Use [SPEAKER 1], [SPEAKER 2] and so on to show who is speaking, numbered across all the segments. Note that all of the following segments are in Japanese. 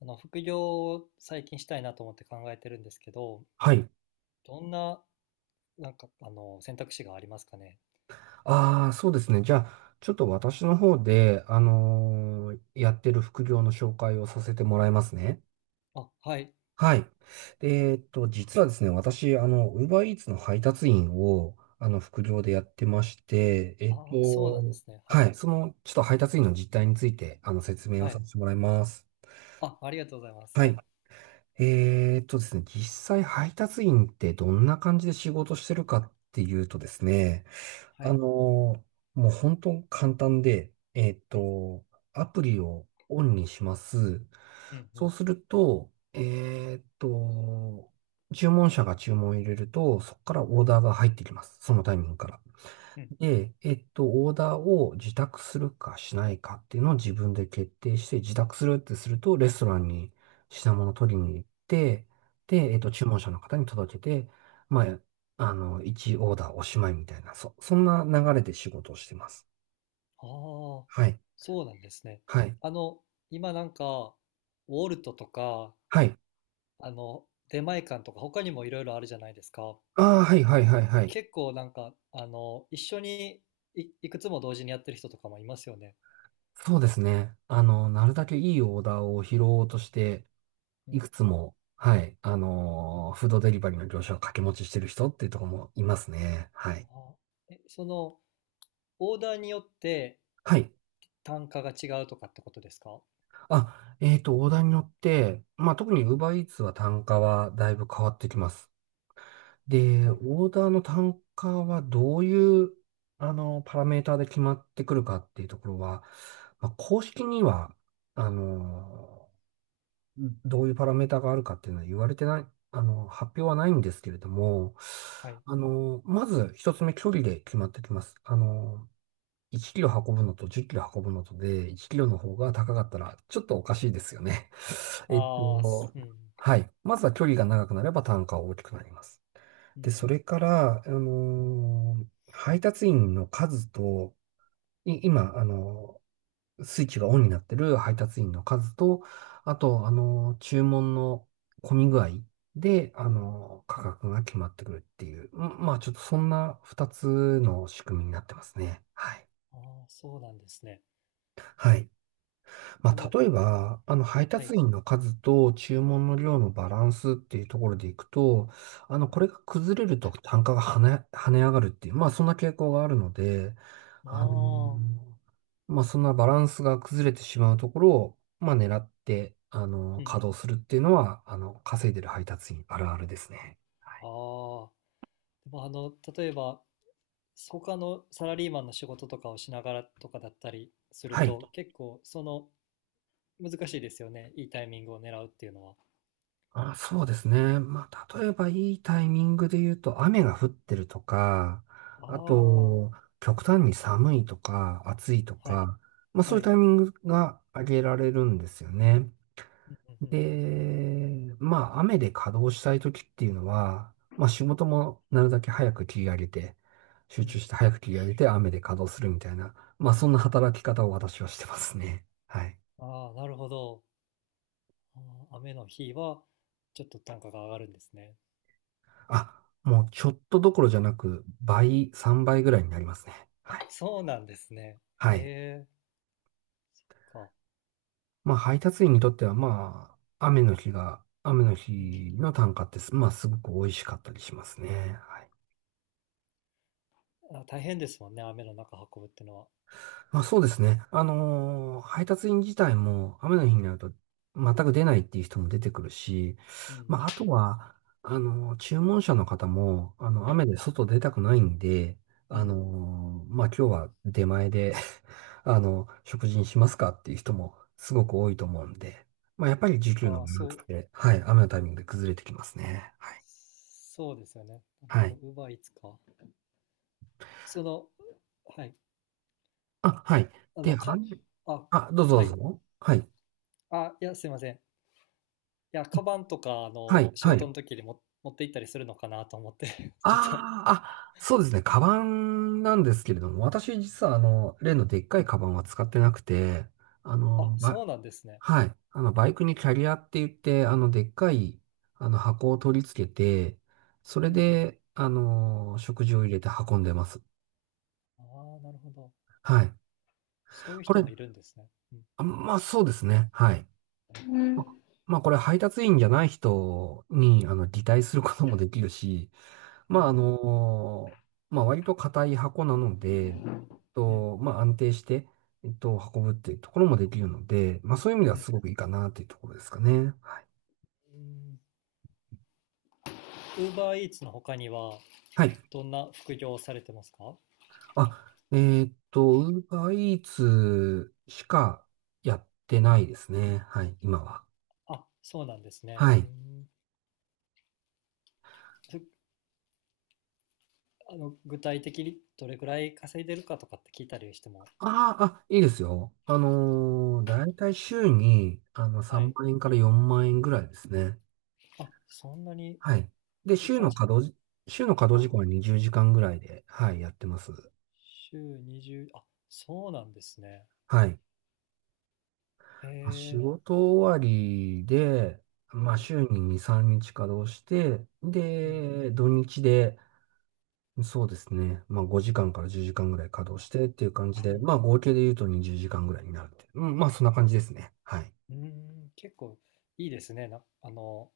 [SPEAKER 1] 副業を最近したいなと思って考えてるんですけど、
[SPEAKER 2] はい。
[SPEAKER 1] どんな、選択肢がありますかね。
[SPEAKER 2] ああ、そうですね。じゃあ、ちょっと私の方で、やってる副業の紹介をさせてもらいますね。
[SPEAKER 1] あ、はい。
[SPEAKER 2] はい。で実はですね、私、Uber Eats の配達員を、副業でやってまして、
[SPEAKER 1] ああ、そうなんですね。は
[SPEAKER 2] は
[SPEAKER 1] い。
[SPEAKER 2] い。その、ちょっと配達員の実態について、説明を
[SPEAKER 1] は
[SPEAKER 2] さ
[SPEAKER 1] い。
[SPEAKER 2] せてもらいます。
[SPEAKER 1] あ、ありがとうございます。
[SPEAKER 2] は
[SPEAKER 1] は
[SPEAKER 2] い。
[SPEAKER 1] い。
[SPEAKER 2] ですね、実際配達員ってどんな感じで仕事してるかっていうとですね、
[SPEAKER 1] は
[SPEAKER 2] あの
[SPEAKER 1] い。
[SPEAKER 2] ーもう本当簡単で、
[SPEAKER 1] うん、
[SPEAKER 2] アプリをオンにします。
[SPEAKER 1] うん、う
[SPEAKER 2] そう
[SPEAKER 1] ん、
[SPEAKER 2] すると、注文者が注文を入れると、そこからオーダーが入ってきます。そのタイミングから。
[SPEAKER 1] うん、
[SPEAKER 2] で、オーダーを自宅するかしないかっていうのを自分で決定して、自宅するってすると、レストランに品物を取りに行って、で、
[SPEAKER 1] うん。
[SPEAKER 2] 注文者の方に届けて、まあ、1オーダーおしまいみたいな、そんな流れで仕事をしてます。
[SPEAKER 1] ああ、
[SPEAKER 2] はい。
[SPEAKER 1] そうなんですね。
[SPEAKER 2] はい。
[SPEAKER 1] あの、今ウォルトとか、
[SPEAKER 2] はい。
[SPEAKER 1] 出前館とか、他にもいろいろあるじゃないですか。
[SPEAKER 2] ああ、はい、はい、はい、はい。
[SPEAKER 1] 結構一緒にいくつも同時にやってる人とかもいますよね。
[SPEAKER 2] そうですね。なるだけいいオーダーを拾おうとして、
[SPEAKER 1] う
[SPEAKER 2] い
[SPEAKER 1] ん。
[SPEAKER 2] くつも、はい、フードデリバリーの業者を掛け持ちしてる人っていうところもいますね。はい。
[SPEAKER 1] あー、え、その、オーダーによって
[SPEAKER 2] はい。
[SPEAKER 1] 単価が違うとかってことですか？
[SPEAKER 2] あ、オーダーによって、まあ、特に UberEats は単価はだいぶ変わってきます。で、
[SPEAKER 1] は
[SPEAKER 2] オ
[SPEAKER 1] い。
[SPEAKER 2] ーダーの単価はどういう、パラメーターで決まってくるかっていうところは、まあ、公式には、あの、どういうパラメーターがあるかっていうのは言われてない、発表はないんですけれども、
[SPEAKER 1] はい。
[SPEAKER 2] まず一つ目、距離で決まってきます。1キロ運ぶのと10キロ運ぶのとで、1キロの方が高かったら、ちょっとおかしいですよね。えっ
[SPEAKER 1] ああ、す
[SPEAKER 2] と、
[SPEAKER 1] うん。
[SPEAKER 2] はい。まずは距離が長くなれば単価は大きくなります。
[SPEAKER 1] うん、う
[SPEAKER 2] で、それから、配達員の数と、今、スイッチがオンになってる配達員の数と、あと、注文の混み具合で、
[SPEAKER 1] ん、うん。
[SPEAKER 2] 価格が決まってくるっていう、まあ、ちょっとそんな2つの仕組みになってますね。はい。
[SPEAKER 1] ああ、そうなんですね。
[SPEAKER 2] はい。ま
[SPEAKER 1] あ
[SPEAKER 2] あ、
[SPEAKER 1] の、
[SPEAKER 2] 例えば、配
[SPEAKER 1] は
[SPEAKER 2] 達
[SPEAKER 1] い。
[SPEAKER 2] 員の数と注文の量のバランスっていうところでいくと、
[SPEAKER 1] うん。
[SPEAKER 2] これが崩れると単価が跳ね上がるっていう、まあ、そんな傾向があるので、あ
[SPEAKER 1] ああ、
[SPEAKER 2] の、まあ、そんなバランスが崩れてしまうところを、まあ、狙って、
[SPEAKER 1] うん。
[SPEAKER 2] 稼働するっていうのは、稼いでる配達員あるあるですね。はい。
[SPEAKER 1] ああ。でも、例えば、他のサラリーマンの仕事とかをしながらとかだったりする
[SPEAKER 2] はい。
[SPEAKER 1] と、結構、難しいですよね。いいタイミングを狙うっていうのは。
[SPEAKER 2] あ、そうですね。まあ、例えばいいタイミングで言うと、雨が降ってるとか、
[SPEAKER 1] あ
[SPEAKER 2] あ
[SPEAKER 1] あ、
[SPEAKER 2] と、極端に寒いとか、暑いと
[SPEAKER 1] はい。
[SPEAKER 2] か、まあ、そう
[SPEAKER 1] は
[SPEAKER 2] いう
[SPEAKER 1] い。
[SPEAKER 2] タイミングが挙げられるんですよね。
[SPEAKER 1] うん、うん、う
[SPEAKER 2] で、まあ、雨で稼働したい時っていうのは、まあ、仕事もなるだけ早く切り上げて、
[SPEAKER 1] ん。
[SPEAKER 2] 集
[SPEAKER 1] う
[SPEAKER 2] 中
[SPEAKER 1] ん。
[SPEAKER 2] して早く切り上げて、雨で稼働するみたいな、まあ、そんな働き方を私はしてますね。はい。
[SPEAKER 1] ああ、なるほど。あ雨の日は、ちょっと単価が上がるんですね。
[SPEAKER 2] あ、もうちょっとどころじゃなく、倍、3倍ぐらいになりますね。
[SPEAKER 1] あ、
[SPEAKER 2] はい。
[SPEAKER 1] そうなんですね。
[SPEAKER 2] はい。
[SPEAKER 1] ええか。
[SPEAKER 2] まあ、配達員にとっては、まあ、雨の
[SPEAKER 1] うん。
[SPEAKER 2] 日の単価ってす、まあ、すごく美味しかったりしますね。はい。
[SPEAKER 1] あ、大変ですもんね、雨の中運ぶってのは。
[SPEAKER 2] まあ、そうですね。配達員自体も雨の日になると全く出ないっていう人も出てくるし、
[SPEAKER 1] うん。
[SPEAKER 2] まあ、あとは、注文者の方も、雨で外出たくないんで、
[SPEAKER 1] う
[SPEAKER 2] あの
[SPEAKER 1] ん。
[SPEAKER 2] まあ、今日は出前で 食事にしますかっていう人もすごく多いと思うんで、まあ、やっぱり需給の
[SPEAKER 1] あ
[SPEAKER 2] バ
[SPEAKER 1] あ、
[SPEAKER 2] ラン
[SPEAKER 1] そ
[SPEAKER 2] スっ
[SPEAKER 1] う。
[SPEAKER 2] て、はい、雨のタイミングで崩れてきますね。はい。
[SPEAKER 1] そうですよね。なるほ
[SPEAKER 2] は
[SPEAKER 1] ど。
[SPEAKER 2] い。
[SPEAKER 1] Uber Eats か。その、はい。
[SPEAKER 2] あ、はい。
[SPEAKER 1] あ
[SPEAKER 2] で、
[SPEAKER 1] の、か、
[SPEAKER 2] 雨、
[SPEAKER 1] あ、
[SPEAKER 2] あ、どうぞど
[SPEAKER 1] はい。
[SPEAKER 2] うぞ。はい。
[SPEAKER 1] あ、いや、すいません。いや、カバンとか、
[SPEAKER 2] はい。
[SPEAKER 1] 仕
[SPEAKER 2] は
[SPEAKER 1] 事
[SPEAKER 2] い。
[SPEAKER 1] の時にも持って行ったりするのかなと思って ちょっと
[SPEAKER 2] ああ、あ、そうですね。カバンなんですけれども、私実は例のでっかいカバンは使ってなくて、あ
[SPEAKER 1] あ、
[SPEAKER 2] の、ば、
[SPEAKER 1] そうなんですね。
[SPEAKER 2] はい。バイクにキャリアって言って、でっかい、箱を取り付けて、それ
[SPEAKER 1] うん、うん。
[SPEAKER 2] で、食事を入れて運んでます。
[SPEAKER 1] ああ、なるほど。
[SPEAKER 2] はい。
[SPEAKER 1] そういう
[SPEAKER 2] こ
[SPEAKER 1] 人
[SPEAKER 2] れ、
[SPEAKER 1] もいるんですね。うん。
[SPEAKER 2] まあそうですね。はい。ままあこれ配達員じゃない人に、擬態することもできるし、
[SPEAKER 1] う
[SPEAKER 2] まあ、
[SPEAKER 1] ん。
[SPEAKER 2] まあ、割と硬い箱なので、えっ
[SPEAKER 1] うん、
[SPEAKER 2] まあ、安定して、運ぶっていうところもできるので、まあ、そういう意味で
[SPEAKER 1] う
[SPEAKER 2] は
[SPEAKER 1] ん。
[SPEAKER 2] すごくいいかなっていうところですかね。
[SPEAKER 1] ウーバーイーツの他には、
[SPEAKER 2] はい。
[SPEAKER 1] どんな副業をされてますか？
[SPEAKER 2] あ、ウーバーイーツしかやってないですね。はい、今は。
[SPEAKER 1] あ、そうなんですね。
[SPEAKER 2] は
[SPEAKER 1] う
[SPEAKER 2] い。
[SPEAKER 1] ん。そ具体的にどれくらい稼いでるかとかって聞いたりしても、
[SPEAKER 2] いいですよ。だいたい週に、
[SPEAKER 1] は
[SPEAKER 2] 3
[SPEAKER 1] い。
[SPEAKER 2] 万円から4万円ぐらいですね。
[SPEAKER 1] あ、そんなに
[SPEAKER 2] はい。で、
[SPEAKER 1] いい感じ。
[SPEAKER 2] 週の稼働時間は20時間ぐらいで、はい、やってます。
[SPEAKER 1] 週20、あ、そうなんですね。
[SPEAKER 2] はい。
[SPEAKER 1] へ
[SPEAKER 2] まあ仕
[SPEAKER 1] え。
[SPEAKER 2] 事終わりで、ま
[SPEAKER 1] う
[SPEAKER 2] あ、
[SPEAKER 1] ん、
[SPEAKER 2] 週に2、3日稼働して、
[SPEAKER 1] うん、
[SPEAKER 2] で、土日で、そうですね、まあ、5時間から10時間ぐらい稼働してっていう感じ
[SPEAKER 1] う
[SPEAKER 2] で、
[SPEAKER 1] ん。
[SPEAKER 2] まあ、合計で言うと20時間ぐらいになるって。うん、まあ、そんな感じですね。はい。
[SPEAKER 1] うーん、結構いいですね。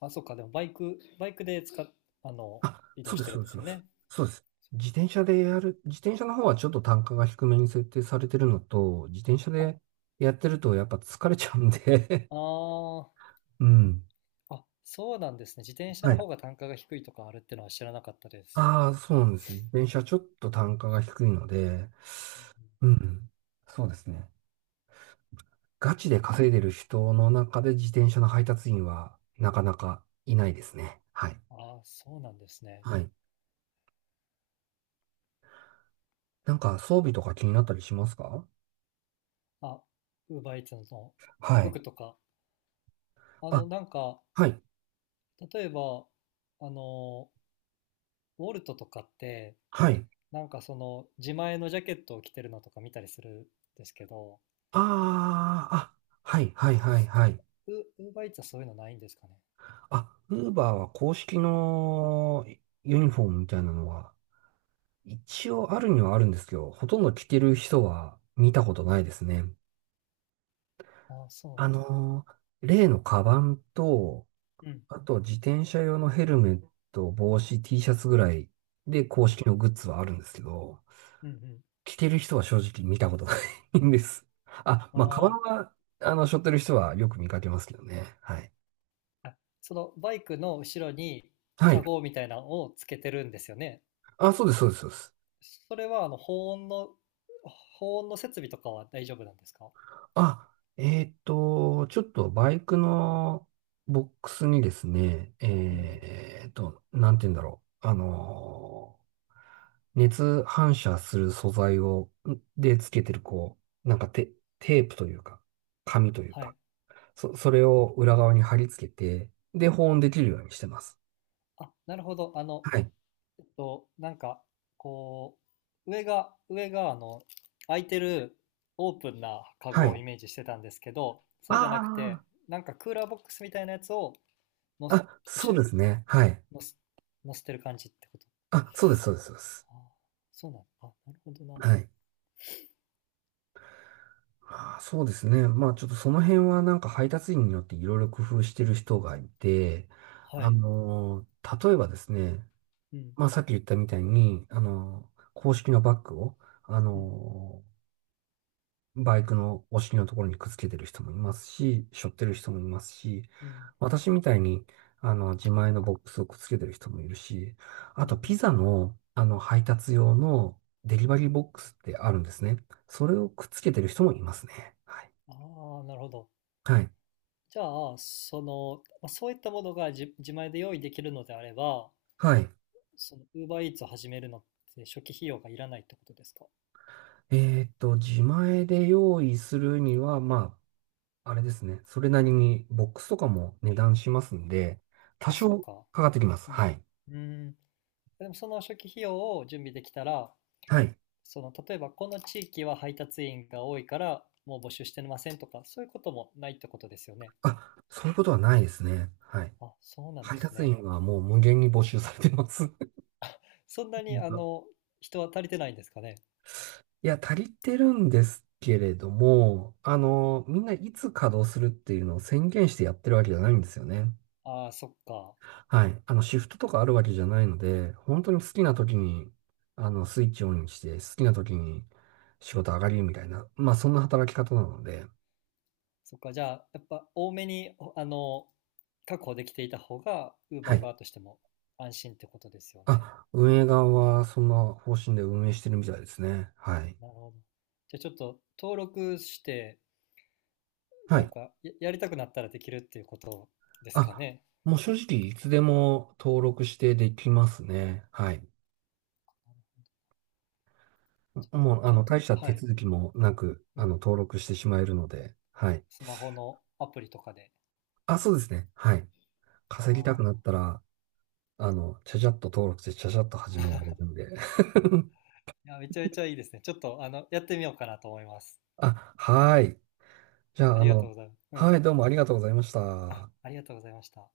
[SPEAKER 1] あ、そっか。でもバイクであの、
[SPEAKER 2] あ、
[SPEAKER 1] 移動
[SPEAKER 2] そう
[SPEAKER 1] し
[SPEAKER 2] で
[SPEAKER 1] て
[SPEAKER 2] す、
[SPEAKER 1] る
[SPEAKER 2] そ
[SPEAKER 1] ん
[SPEAKER 2] う
[SPEAKER 1] で
[SPEAKER 2] です、
[SPEAKER 1] す
[SPEAKER 2] そう
[SPEAKER 1] よ
[SPEAKER 2] です。
[SPEAKER 1] ね。
[SPEAKER 2] そうです。自転車の方はちょっと単価が低めに設定されてるのと、自転車
[SPEAKER 1] あ、あ
[SPEAKER 2] でやってるとやっぱ疲れちゃうんで
[SPEAKER 1] あ、
[SPEAKER 2] うん。
[SPEAKER 1] あ、そうなんですね。自転車
[SPEAKER 2] は
[SPEAKER 1] の
[SPEAKER 2] い。
[SPEAKER 1] 方が単価が低いとかあるってのは知らなかったです。
[SPEAKER 2] ああ、そうなんです。自転車ちょっと単価が低いので、
[SPEAKER 1] うん、
[SPEAKER 2] うん。そうですね。ガチで稼いでる人の中で自転車の配達員はなかなかいないですね。はい。
[SPEAKER 1] うん。あ、そうなんですね。
[SPEAKER 2] はい。なんか装備とか気になったりしますか？
[SPEAKER 1] あ、ウーバーイーツの
[SPEAKER 2] はい。
[SPEAKER 1] 服とか。あ
[SPEAKER 2] あ、
[SPEAKER 1] の、なんか、
[SPEAKER 2] はい。
[SPEAKER 1] 例えば、あの、ウォルトとかって、
[SPEAKER 2] はい。
[SPEAKER 1] 自前のジャケットを着てるのとか見たりするんですけど、
[SPEAKER 2] ああ、あ、はいはいはいはい。
[SPEAKER 1] ウ、ウーバーイーツはそういうのないんですかね。
[SPEAKER 2] あ、ウーバーは公式のユニフォームみたいなのは一応あるにはあるんですけど、ほとんど着てる人は見たこと
[SPEAKER 1] う
[SPEAKER 2] な
[SPEAKER 1] ん。
[SPEAKER 2] いですね。
[SPEAKER 1] あ、そ
[SPEAKER 2] 例のカバンと、
[SPEAKER 1] う。うん、
[SPEAKER 2] あと自転車用のヘルメット、帽子、T シャツぐらいで
[SPEAKER 1] う
[SPEAKER 2] 公
[SPEAKER 1] ん、
[SPEAKER 2] 式のグッズはあるんですけど、
[SPEAKER 1] うん、うん。
[SPEAKER 2] 着てる人は正直見たことないんです。あ、
[SPEAKER 1] あ
[SPEAKER 2] まあ、カバン
[SPEAKER 1] ー
[SPEAKER 2] は、背負ってる人はよく見かけますけどね。はい。
[SPEAKER 1] あそのバイクの後ろに、
[SPEAKER 2] は
[SPEAKER 1] カ
[SPEAKER 2] い。
[SPEAKER 1] ゴみたいなのをつけてるんですよね。
[SPEAKER 2] あ、そうです、そうです、そうです。
[SPEAKER 1] それは保温の設備とかは大丈夫なんですか？
[SPEAKER 2] あ、ちょっとバイクのボックスにですね、
[SPEAKER 1] うん、うん。
[SPEAKER 2] なんて言うんだろう。熱反射する素材を、つけてる、こう、なんかテープというか、紙という
[SPEAKER 1] は
[SPEAKER 2] か、
[SPEAKER 1] い。
[SPEAKER 2] それを裏側に貼り付けて、で、保温できるようにしてます。
[SPEAKER 1] あ、なるほど。
[SPEAKER 2] はい。
[SPEAKER 1] えっとなんかこ上が空いてるオープンなカ
[SPEAKER 2] は
[SPEAKER 1] ゴ
[SPEAKER 2] い。
[SPEAKER 1] をイメージしてたんですけど、そうじゃなくて
[SPEAKER 2] あ
[SPEAKER 1] クーラーボックスみたいなやつをの
[SPEAKER 2] あ、
[SPEAKER 1] す
[SPEAKER 2] あ、
[SPEAKER 1] う
[SPEAKER 2] そう
[SPEAKER 1] し
[SPEAKER 2] ですね。はい。
[SPEAKER 1] のすのせてる感じってこと？
[SPEAKER 2] あ、そうです、そうです、そうです。
[SPEAKER 1] ああ、そうなの。あ、なるほどな。
[SPEAKER 2] はい。ああ、そうですね。まあちょっとその辺はなんか配達員によっていろいろ工夫してる人がいて、
[SPEAKER 1] はい。
[SPEAKER 2] 例えばですね、
[SPEAKER 1] うん、
[SPEAKER 2] まあさっき言ったみたいに、公式のバッグを、あ
[SPEAKER 1] うん、
[SPEAKER 2] のバイクのお尻のところにくっつけてる人もいますし、背負ってる人もいますし、
[SPEAKER 1] うん、
[SPEAKER 2] 私みたいに、自前のボックスをくっつけてる人もいるし、あ
[SPEAKER 1] うん、う
[SPEAKER 2] とピ
[SPEAKER 1] ん。
[SPEAKER 2] ザの、配達用のデリバリーボックスってあるんですね。それをくっつけてる人もいますね。はい。
[SPEAKER 1] ああ、なるほど。
[SPEAKER 2] はい
[SPEAKER 1] じゃあ、まあ、そういったものが自前で用意できるのであれば、
[SPEAKER 2] はい。
[SPEAKER 1] その Uber Eats を始めるのって初期費用がいらないってことですか？
[SPEAKER 2] 自前で用意するには、まあ、あれですね。それなりにボックスとかも値段しますんで、多
[SPEAKER 1] あ、そっ
[SPEAKER 2] 少
[SPEAKER 1] か。
[SPEAKER 2] かかってきます。
[SPEAKER 1] うん。う
[SPEAKER 2] はい。
[SPEAKER 1] ーん。でもその初期費用を準備できたら、
[SPEAKER 2] はい。
[SPEAKER 1] 例えばこの地域は配達員が多いから、もう募集してませんとか、そういうこともないってことですよね。
[SPEAKER 2] あ、そういうことはないですね。はい。
[SPEAKER 1] あ、そうなんで
[SPEAKER 2] 配
[SPEAKER 1] す
[SPEAKER 2] 達
[SPEAKER 1] ね。
[SPEAKER 2] 員はもう無限に募集されてます。
[SPEAKER 1] そんなに、
[SPEAKER 2] 実は
[SPEAKER 1] 人は足りてないんですかね。
[SPEAKER 2] いや、足りてるんですけれども、みんないつ稼働するっていうのを宣言してやってるわけじゃないんですよね。
[SPEAKER 1] ああ、そっか。
[SPEAKER 2] はい。シフトとかあるわけじゃないので、本当に好きな時に、スイッチオンにして、好きな時に仕事上がりみたいな、まあ、そんな働き方なので、
[SPEAKER 1] そっか、じゃあ、やっぱ多めに、確保できていた方が、
[SPEAKER 2] は
[SPEAKER 1] Uber
[SPEAKER 2] い。
[SPEAKER 1] 側としても安心ってことですよね。
[SPEAKER 2] あ、運営側はそんな方針で運営してるみたいですね。はい。
[SPEAKER 1] なるほど。じゃあちょっと登録して、
[SPEAKER 2] はい。
[SPEAKER 1] やりたくなったらできるっていうことですか
[SPEAKER 2] あ、
[SPEAKER 1] ね。
[SPEAKER 2] もう正直、いつでも登録してできますね。はい。もう、
[SPEAKER 1] ちょっ
[SPEAKER 2] 大
[SPEAKER 1] と、
[SPEAKER 2] した手
[SPEAKER 1] はい。
[SPEAKER 2] 続きもなく、
[SPEAKER 1] うん。
[SPEAKER 2] 登録してしまえるので、はい。
[SPEAKER 1] スマホのアプリとかで。
[SPEAKER 2] あ、そうですね。はい。
[SPEAKER 1] あ
[SPEAKER 2] 稼ぎた
[SPEAKER 1] あ。
[SPEAKER 2] くなったら、ちゃちゃっと登録して、ちゃちゃっと始められるんで。
[SPEAKER 1] いや、めちゃめちゃいいですね。ちょっと、やってみようかなと思います。
[SPEAKER 2] あ、はい。じゃ
[SPEAKER 1] あ
[SPEAKER 2] あ、
[SPEAKER 1] りがとうございます。うん。
[SPEAKER 2] はい、どうもありがとうございまし
[SPEAKER 1] あ、
[SPEAKER 2] た。
[SPEAKER 1] ありがとうございました。